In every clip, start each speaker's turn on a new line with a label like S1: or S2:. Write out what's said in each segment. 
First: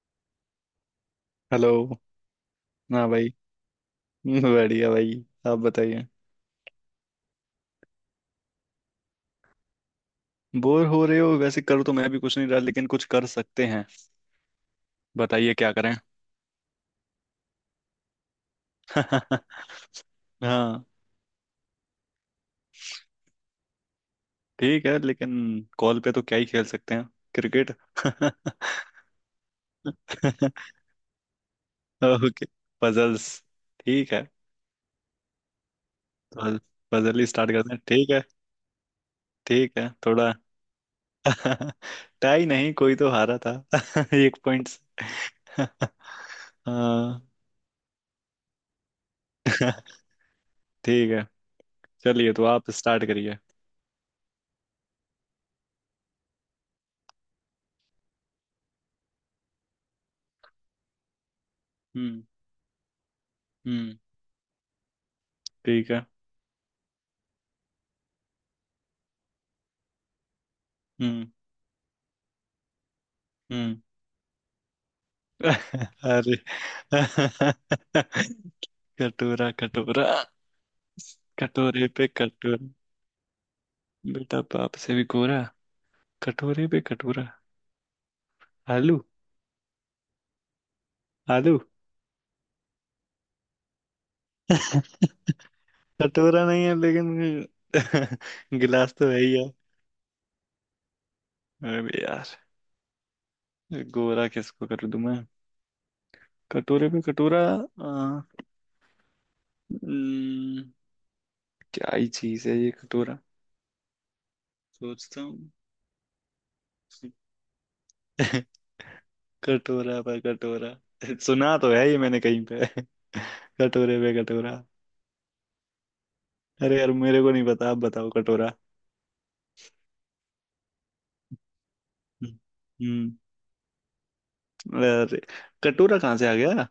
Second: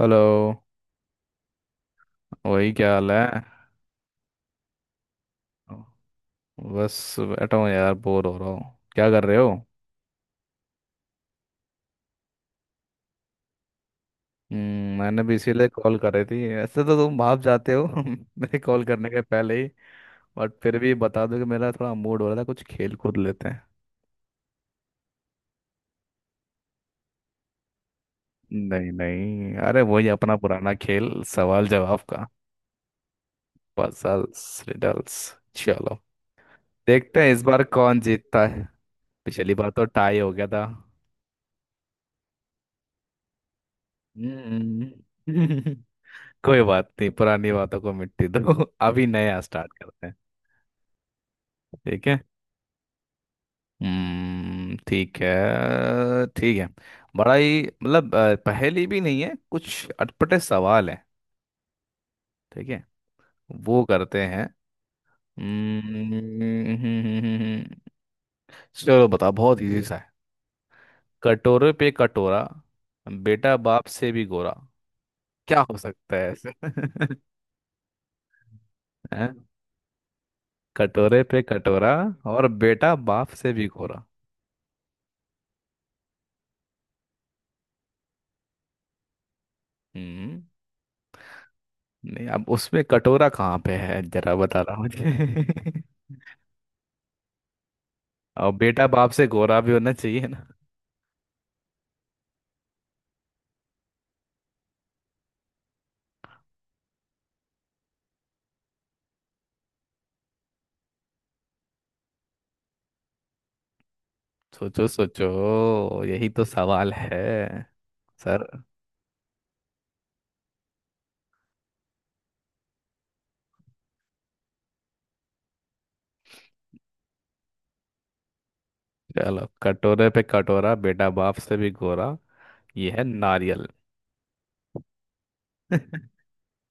S1: Hello.
S2: Hello.
S1: वही क्या
S2: हाँ
S1: हाल है।
S2: भाई। बढ़िया भाई। आप बताइए।
S1: बस बैठा हूँ यार, बोर हो रहा हूँ। क्या कर रहे हो।
S2: बोर हो रहे हो? वैसे कर तो मैं भी कुछ नहीं रहा लेकिन कुछ कर सकते हैं।
S1: मैंने भी
S2: बताइए
S1: इसीलिए
S2: क्या करें।
S1: कॉल कर रही थी। ऐसे तो तुम भाप जाते हो मेरे कॉल करने के पहले ही। बट फिर
S2: हाँ
S1: भी बता दो कि मेरा थोड़ा मूड हो रहा था, कुछ खेल कूद लेते हैं।
S2: ठीक है लेकिन कॉल पे तो क्या ही खेल सकते हैं। क्रिकेट।
S1: नहीं नहीं, अरे वही अपना पुराना खेल, सवाल जवाब का।
S2: ओके। पजल्स। ठीक है
S1: पजल्स, रिडल्स। चलो,
S2: तो पजल
S1: देखते
S2: ही
S1: हैं इस
S2: स्टार्ट
S1: बार
S2: करते हैं।
S1: कौन जीतता है। पिछली बार
S2: ठीक
S1: तो
S2: है
S1: टाई हो
S2: थोड़ा।
S1: गया था।
S2: टाई नहीं, कोई तो हारा था एक पॉइंट
S1: हम्म।
S2: से।
S1: कोई बात नहीं,
S2: हाँ
S1: पुरानी बातों को मिट्टी दो। अभी नया स्टार्ट करते हैं।
S2: ठीक है।
S1: ठीक है।
S2: चलिए तो आप स्टार्ट करिए।
S1: हम्म, ठीक है ठीक है। बड़ा ही मतलब पहेली भी नहीं है, कुछ अटपटे सवाल है।
S2: हम्म।
S1: ठीक है, वो
S2: हम्म
S1: करते हैं।
S2: ठीक है।
S1: हम्म, चलो बताओ, बहुत इजी सा है।
S2: हम्म।
S1: कटोरे पे कटोरा, बेटा
S2: हम्म।
S1: बाप से भी गोरा। क्या हो सकता है
S2: अरे।
S1: ऐसे। हैं?
S2: कटोरा कटोरा।
S1: कटोरे पे
S2: कटोरे
S1: कटोरा,
S2: पे
S1: और
S2: कटोरा
S1: बेटा बाप से भी गोरा।
S2: बेटा बाप से भी गोरा। कटोरे पे कटोरा। आलू।
S1: हम्म।
S2: आलू।
S1: नहीं, अब उसमें कटोरा कहाँ पे है जरा बता रहा हूँ मुझे।
S2: कटोरा नहीं है लेकिन।
S1: और बेटा
S2: गिलास तो
S1: बाप
S2: है
S1: से
S2: ही है।
S1: गोरा भी होना चाहिए ना।
S2: अरे यार, गोरा किसको कर दूं मैं? कटोरे पे कटोरा हम्म, क्या ही चीज है ये कटोरा?
S1: सोचो
S2: सोचता
S1: सोचो,
S2: हूँ।
S1: यही तो सवाल है। सर,
S2: कटोरा पर कटोरा। सुना तो है ये मैंने कहीं पे। कटोरे पे कटोरा। अरे यार, मेरे को नहीं पता, आप बताओ कटोरा।
S1: चलो कटोरे पे कटोरा बेटा बाप से भी गोरा,
S2: हम्म।
S1: ये है
S2: हम्म।
S1: नारियल।
S2: अरे,
S1: अब
S2: कटोरा कहाँ से आ गया?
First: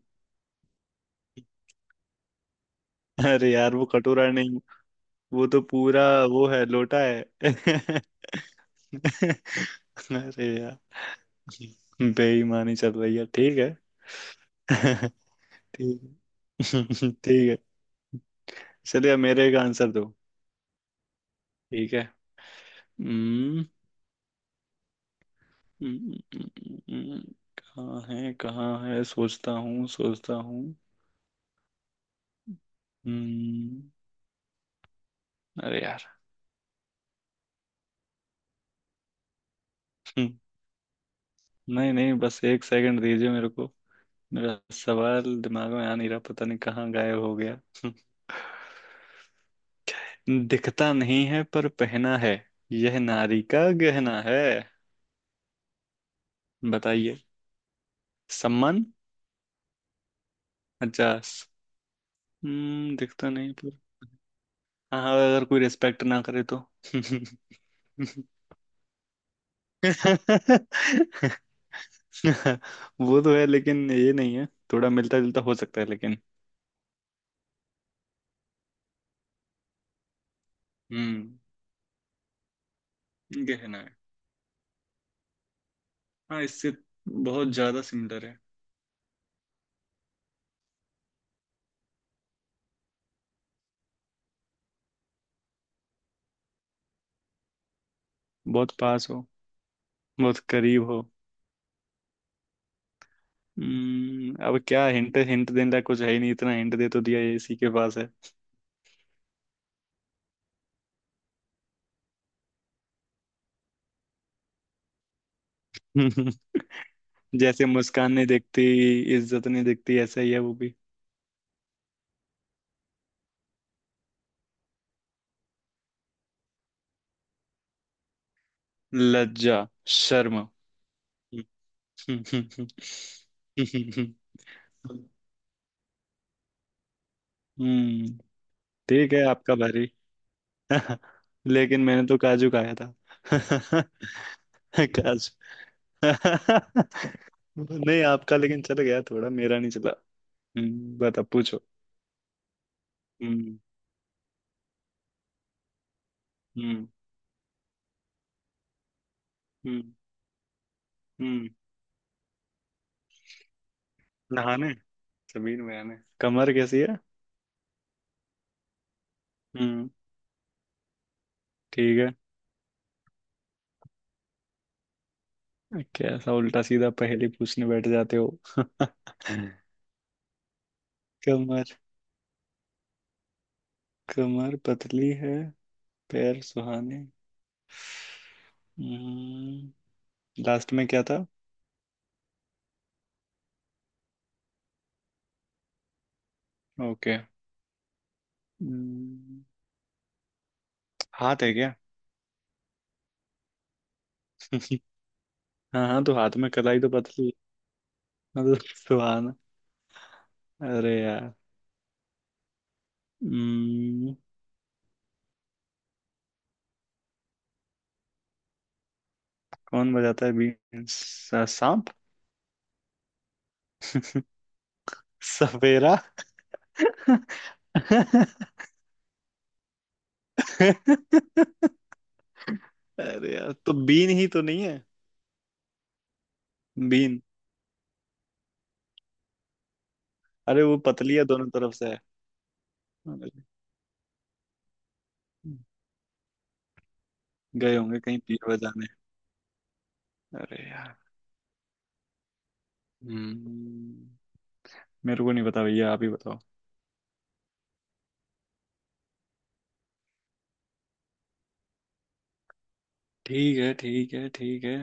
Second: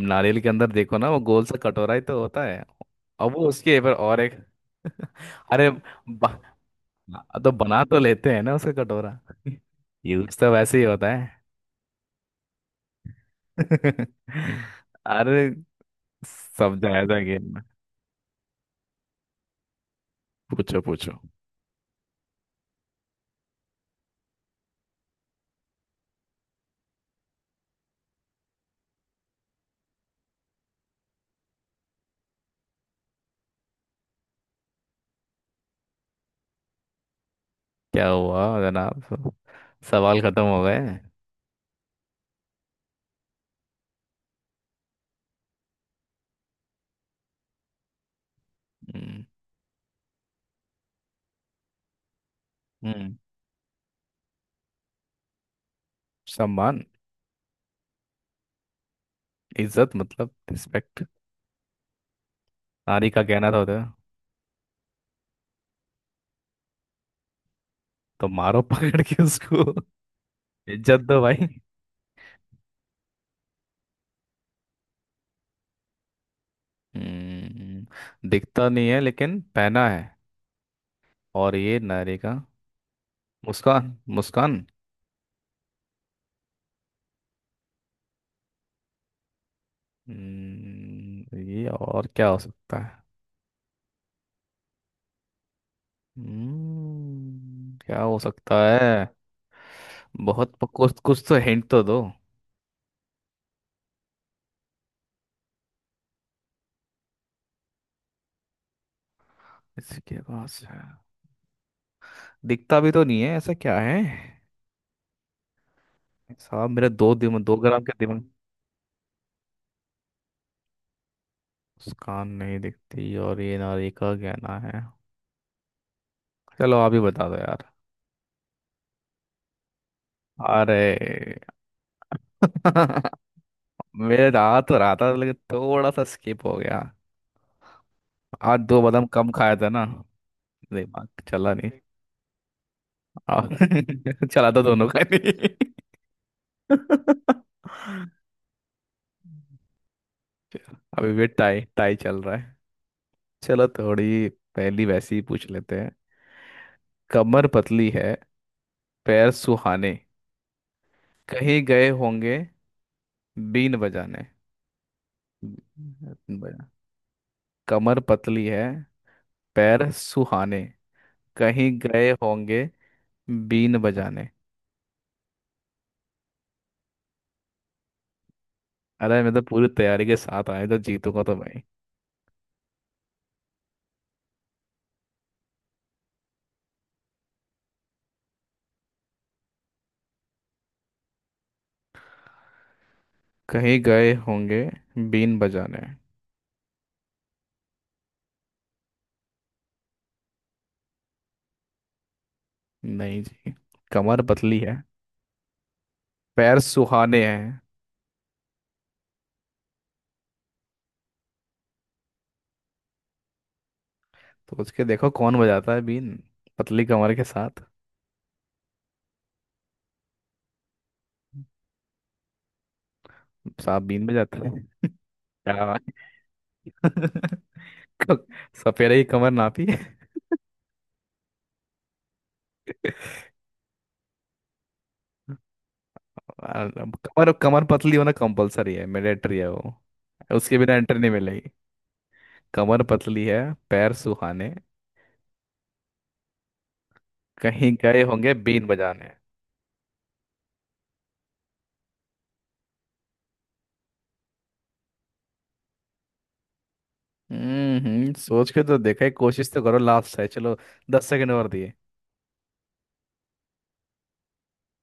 S1: नारियल के अंदर देखो ना, वो गोल सा कटोरा ही तो होता है। अब वो
S2: अरे यार
S1: उसके
S2: वो
S1: ऊपर और
S2: कटोरा
S1: एक
S2: नहीं। वो तो
S1: अरे
S2: पूरा,
S1: ब...
S2: वो है लोटा
S1: तो
S2: है।
S1: बना तो लेते हैं ना उसका कटोरा। यूज
S2: अरे
S1: तो
S2: यार,
S1: वैसे ही होता है।
S2: बेईमानी चल रही है। ठीक है।
S1: अरे,
S2: ठीक
S1: सब
S2: है।
S1: जायजा
S2: ठीक
S1: गेम
S2: है
S1: में।
S2: चलिए, अब मेरे का आंसर दो।
S1: पूछो पूछो।
S2: ठीक है। हम्म। हम्म, हम्म, हम्म, हम्म, हम्म। कहाँ है सोचता हूँ सोचता हूँ। हम्म। अरे यार।
S1: क्या हुआ जनाब, सवाल
S2: हम्म।
S1: खत्म हो गए।
S2: नहीं नहीं बस एक सेकंड दीजिए मेरे को। मेरा सवाल दिमाग में आ नहीं रहा, पता नहीं कहाँ गायब हो गया।
S1: हम्म
S2: दिखता नहीं है पर पहना है। यह
S1: हम्म,
S2: नारी का गहना है।
S1: सम्मान,
S2: बताइए। सम्मान।
S1: इज्जत मतलब रिस्पेक्ट।
S2: अच्छा
S1: नारी का
S2: दिखता
S1: कहना
S2: नहीं
S1: था उधर,
S2: पर। हाँ अगर कोई रिस्पेक्ट ना करे तो।
S1: तो मारो पकड़ के उसको। इज्जत दो भाई।
S2: वो तो है लेकिन ये नहीं है। थोड़ा मिलता जुलता हो सकता है लेकिन।
S1: हम्म, दिखता नहीं है लेकिन पहना है,
S2: हम्म
S1: और ये नारी का
S2: गहना
S1: मुस्कान
S2: है।
S1: मुस्कान।
S2: हाँ इससे बहुत ज्यादा सिमिलर है।
S1: ये और क्या हो सकता है। हम्म, क्या हो सकता
S2: बहुत
S1: है।
S2: पास हो, बहुत करीब
S1: कुछ
S2: हो।
S1: कुछ तो हिंट तो दो।
S2: अब क्या हिंट हिंट देने लायक कुछ है ही नहीं, इतना हिंट दे तो दिया, ये इसी के पास है।
S1: इसके पास है, दिखता भी तो नहीं है, ऐसा क्या है। साहब मेरा दो
S2: जैसे
S1: ग्राम के
S2: मुस्कान
S1: दिमाग।
S2: नहीं दिखती, इज्जत नहीं दिखती, ऐसा ही है वो भी।
S1: मुस्कान नहीं दिखती, और ये नारी का गहना है। चलो आप ही बता दो यार।
S2: लज्जा। शर्म।
S1: अरे। मेरे रात और आता था, लेकिन थोड़ा सा स्किप हो गया।
S2: हम्म
S1: आज दो बादाम
S2: ठीक है
S1: कम
S2: आपका
S1: खाया था ना,
S2: बारी।
S1: दिमाग चला नहीं।
S2: लेकिन मैंने तो काजू खाया था।
S1: चला तो दोनों का
S2: काजू।
S1: नहीं।
S2: नहीं आपका लेकिन चल गया, थोड़ा मेरा नहीं चला।
S1: अभी
S2: बता
S1: भी टाई
S2: पूछो।
S1: टाई चल रहा है।
S2: हम्म।
S1: चलो थोड़ी पहली वैसी ही पूछ लेते हैं।
S2: हम्म।
S1: कमर पतली है, पैर
S2: हम्म।
S1: सुहाने,
S2: हम्म।
S1: कहीं गए होंगे बीन बजाने।
S2: नहाने, जमीन में आने,
S1: बीन
S2: कमर
S1: बजा-
S2: कैसी है?
S1: कमर पतली है,
S2: हम्म।
S1: पैर सुहाने, कहीं
S2: ठीक
S1: गए
S2: है।
S1: होंगे बीन बजाने।
S2: कैसा उल्टा सीधा पहेली पूछने बैठ जाते हो।
S1: अरे मैं तो पूरी तैयारी के साथ आया, तो जीतूंगा तो भाई।
S2: कमर। कमर पतली है, पैर सुहाने। हम्म। लास्ट में क्या था?
S1: कहीं गए होंगे बीन बजाने।
S2: ओके। हम्म, हाथ है क्या?
S1: नहीं जी, कमर पतली है,
S2: हाँ हाँ तो हाथ में
S1: पैर
S2: कलाई तो
S1: सुहाने
S2: पतली।
S1: हैं।
S2: मतलब सुहाना। अरे यार। हम्म,
S1: सोच के देखो कौन बजाता है बीन पतली कमर के साथ।
S2: कौन बजाता है बीन? सांप।
S1: सांप बीन में जाता है। क्या बात।
S2: सफेरा।
S1: क- सपेरे की कमर नापी।
S2: अरे यार तो बीन ही तो नहीं है।
S1: और
S2: बीन।
S1: कमर कमर पतली होना कंपलसरी है, मैंडेटरी है वो, उसके
S2: अरे
S1: बिना
S2: वो
S1: एंट्री नहीं
S2: पतली है दोनों
S1: मिलेगी।
S2: तरफ से है।
S1: कमर पतली
S2: अरे,
S1: है, पैर सुहाने, कहीं
S2: गए होंगे
S1: गए
S2: कहीं
S1: होंगे
S2: पीर
S1: बीन
S2: बजाने।
S1: बजाने।
S2: अरे यार। हम्म। मेरे को नहीं पता भैया, आप ही बताओ।
S1: सोच के तो देखा है, कोशिश तो करो, लास्ट है चलो, दस सेकंड और दिए।
S2: ठीक है ठीक है ठीक है।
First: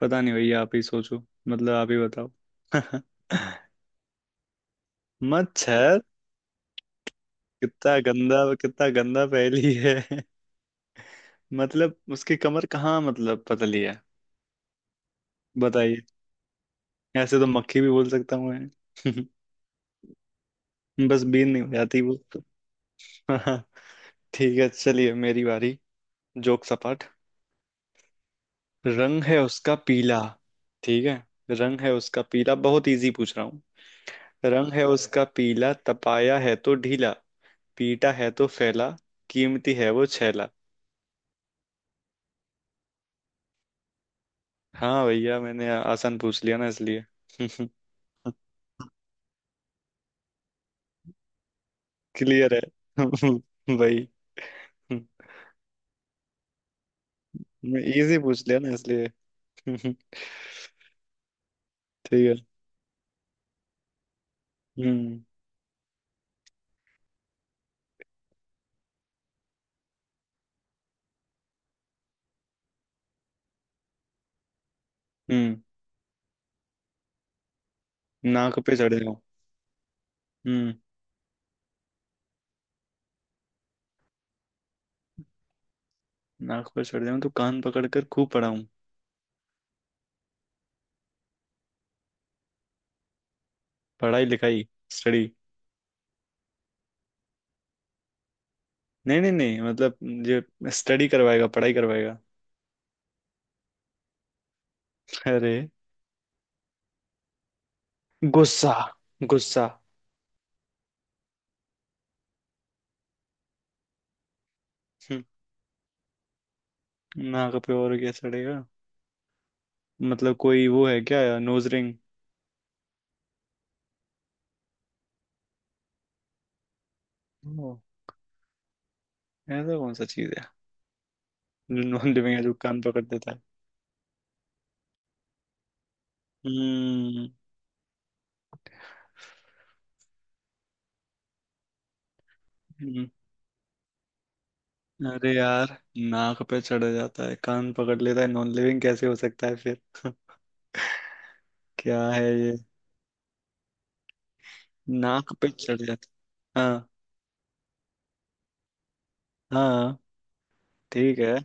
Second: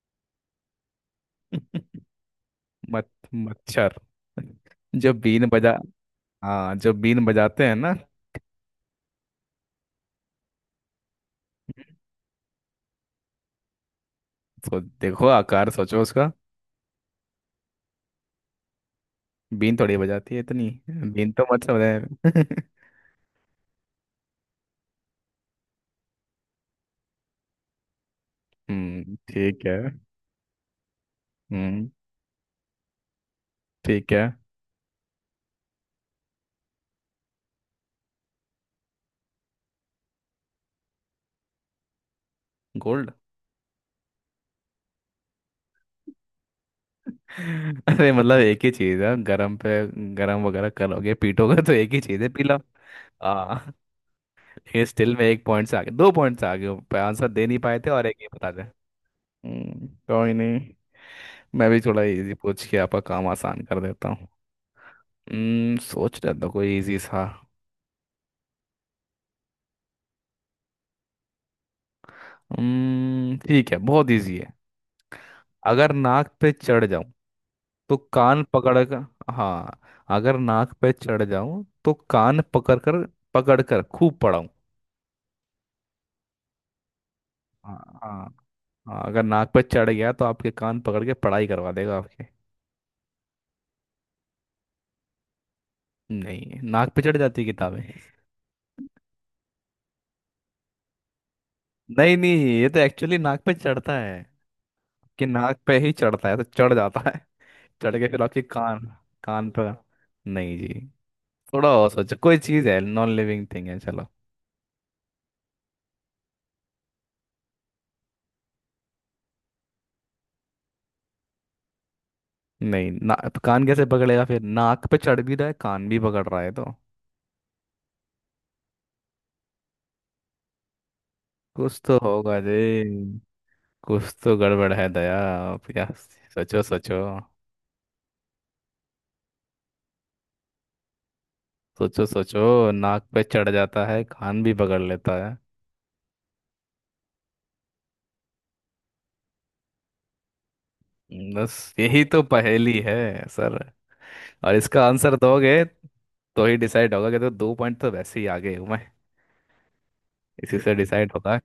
S2: पता नहीं भैया, आप ही सोचो, मतलब आप ही बताओ।
S1: मत, मच्छर, जो बीन बजा।
S2: मच्छर?
S1: हाँ, जो बीन बजाते हैं ना,
S2: कितना गंदा पहेली है। मतलब उसकी कमर कहाँ मतलब पतली है?
S1: तो देखो आकार
S2: बताइए।
S1: सोचो उसका।
S2: ऐसे तो मक्खी भी बोल सकता हूँ मैं।
S1: बीन थोड़ी बजाती है, इतनी
S2: बस
S1: बीन तो
S2: बीन नहीं
S1: मत
S2: हो जाती वो।
S1: समझे।
S2: हाँ ठीक है। चलिए मेरी बारी। जोक सपाट। रंग है
S1: ठीक
S2: उसका
S1: है।
S2: पीला। ठीक है। रंग
S1: हम्म
S2: है उसका पीला, बहुत इजी पूछ रहा हूँ।
S1: ठीक है।
S2: रंग है उसका पीला, तपाया है तो ढीला, पीटा है तो फैला, कीमती है वो छैला।
S1: गोल्ड।
S2: हाँ भैया मैंने आसान पूछ लिया ना इसलिए।
S1: अरे मतलब एक ही चीज है, गरम पे गरम वगैरह करोगे पीटोगे, तो एक ही चीज है,
S2: क्लियर
S1: पीला।
S2: है।
S1: आ,
S2: भाई।
S1: ये
S2: हम्म,
S1: स्टिल में एक पॉइंट से आगे, दो पॉइंट से आगे हो। पे आंसर दे नहीं पाए
S2: मैं
S1: थे, और एक
S2: इजी
S1: ही
S2: पूछ
S1: बता
S2: लिया
S1: दे।
S2: ना इसलिए। हम्म,
S1: कोई नहीं। मैं भी थोड़ा
S2: ठीक
S1: इजी
S2: है।
S1: पूछ के आपका काम आसान कर देता हूँ।
S2: हम्म।
S1: हम्म, सोच रहा था कोई इजी सा। ठीक है, बहुत इजी है।
S2: हम्म
S1: अगर नाक पे चढ़ जाऊं तो कान
S2: नाक पे
S1: पकड़
S2: चढ़े
S1: कर।
S2: हूँ।
S1: हाँ, अगर
S2: हम्म।
S1: नाक पे चढ़ जाऊं तो कान पकड़ कर, पकड़ कर खूब पढ़ाऊं।
S2: नाक पे चढ़े हूँ तो कान
S1: हाँ।
S2: पकड़ कर खूब
S1: हाँ।
S2: पढ़ा हूँ।
S1: हाँ, अगर नाक पे चढ़ गया तो आपके कान पकड़ के पढ़ाई करवा देगा आपके।
S2: पढ़ाई लिखाई स्टडी।
S1: नहीं, नाक पे चढ़ जाती है किताबें।
S2: नहीं नहीं नहीं मतलब ये स्टडी करवाएगा, पढ़ाई
S1: नहीं
S2: करवाएगा।
S1: नहीं, ये तो एक्चुअली नाक पे चढ़ता है, कि नाक
S2: अरे
S1: पे ही चढ़ता है तो चढ़ जाता है। चढ़ के फिर आपके
S2: गुस्सा।
S1: कान, कान
S2: गुस्सा।
S1: पर। नहीं जी, थोड़ा और सोचो, कोई चीज है, नॉन लिविंग थिंग है चलो।
S2: हम्म, नाक पे और क्या चढ़ेगा? मतलब कोई वो है क्या, नोज रिंग?
S1: नहीं ना तो कान कैसे पकड़ेगा, फिर नाक पे चढ़ भी रहा है, कान भी पकड़ रहा है तो
S2: ओ, ऐसा कौन सा चीज है
S1: कुछ
S2: जो
S1: तो
S2: नॉन लिविंग
S1: होगा
S2: है जो कान पकड़
S1: जी।
S2: देता है?
S1: कुछ तो गड़बड़ है दया आप या। सोचो सोचो,
S2: हम्म।
S1: सोचो सोचो, नाक पे चढ़ जाता है, कान भी पकड़ लेता
S2: अरे
S1: है।
S2: यार। नाक पे चढ़ जाता है कान पकड़ लेता है, नॉन लिविंग कैसे हो सकता है फिर?
S1: बस
S2: क्या
S1: यही तो
S2: है ये?
S1: पहेली है। सर, और इसका आंसर
S2: नाक पे
S1: दोगे
S2: चढ़
S1: तो ही
S2: जाता, हाँ।
S1: डिसाइड होगा कि, तो दो पॉइंट तो वैसे ही आगे हूँ मैं,
S2: हाँ।
S1: इसी से डिसाइड
S2: ठीक है
S1: होगा।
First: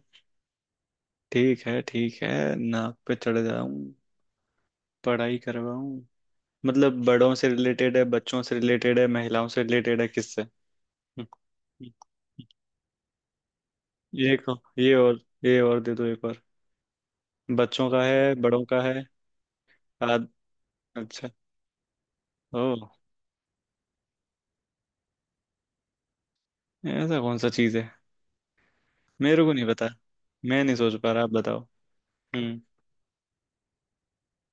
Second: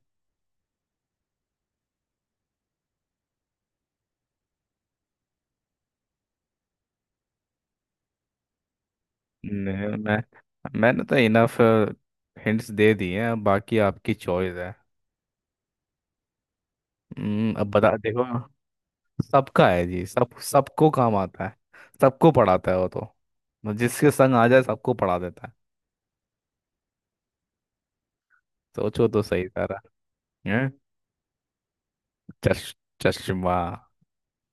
S2: ठीक है ठीक है। नाक पे चढ़ जाऊं, पढ़ाई करवाऊं। मतलब बड़ों से रिलेटेड है, बच्चों से रिलेटेड है, महिलाओं से
S1: नहीं
S2: रिलेटेड है,
S1: मैं
S2: किससे?
S1: मैंने तो
S2: हम्म,
S1: इनफ
S2: हम्म,
S1: हिंट्स दे दिए हैं, अब बाकी आपकी
S2: ये
S1: चॉइस
S2: को
S1: है।
S2: ये और ये और दे दो एक और।
S1: अब
S2: बच्चों
S1: बता
S2: का
S1: देखो।
S2: है बड़ों का है?
S1: सबका है जी,
S2: आद
S1: सब सबको काम
S2: अच्छा।
S1: आता है। सबको
S2: ओ,
S1: पढ़ाता है वो तो, जिसके संग आ जाए सबको पढ़ा देता है।
S2: ऐसा कौन सा चीज है?
S1: सोचो तो
S2: मेरे
S1: सही
S2: को नहीं
S1: सारा।
S2: पता, मैं
S1: हैं?
S2: नहीं सोच पा रहा, आप बताओ।
S1: चश
S2: हम्म।
S1: चश्मा।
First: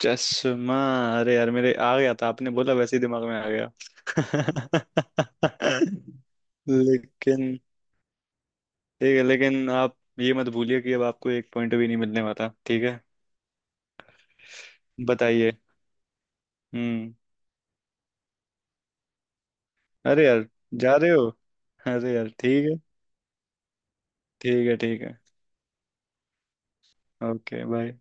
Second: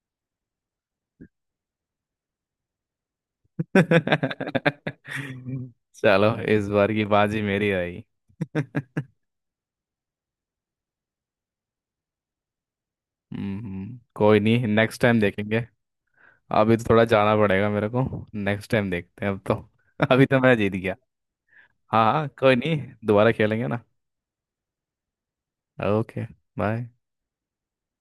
S2: चश्मा। अरे यार मेरे आ गया था, आपने बोला वैसे ही दिमाग में आ गया।
S1: चलो इस बार की बाजी
S2: लेकिन
S1: मेरी रही।
S2: ठीक है, लेकिन आप ये मत भूलिए कि अब आपको एक पॉइंट भी नहीं मिलने वाला, ठीक है।
S1: हम्म, कोई नहीं, नेक्स्ट टाइम
S2: बताइए।
S1: देखेंगे। अभी तो थोड़ा
S2: हम्म।
S1: जाना पड़ेगा मेरे को। नेक्स्ट टाइम देखते हैं अब तो।
S2: अरे
S1: अभी तो
S2: यार,
S1: मैं जीत
S2: जा
S1: गया।
S2: रहे हो?
S1: हाँ
S2: अरे
S1: हाँ,
S2: यार
S1: कोई
S2: ठीक है।
S1: नहीं, दोबारा खेलेंगे ना।
S2: ठीक है ठीक है।
S1: Okay, bye.
S2: Okay bye.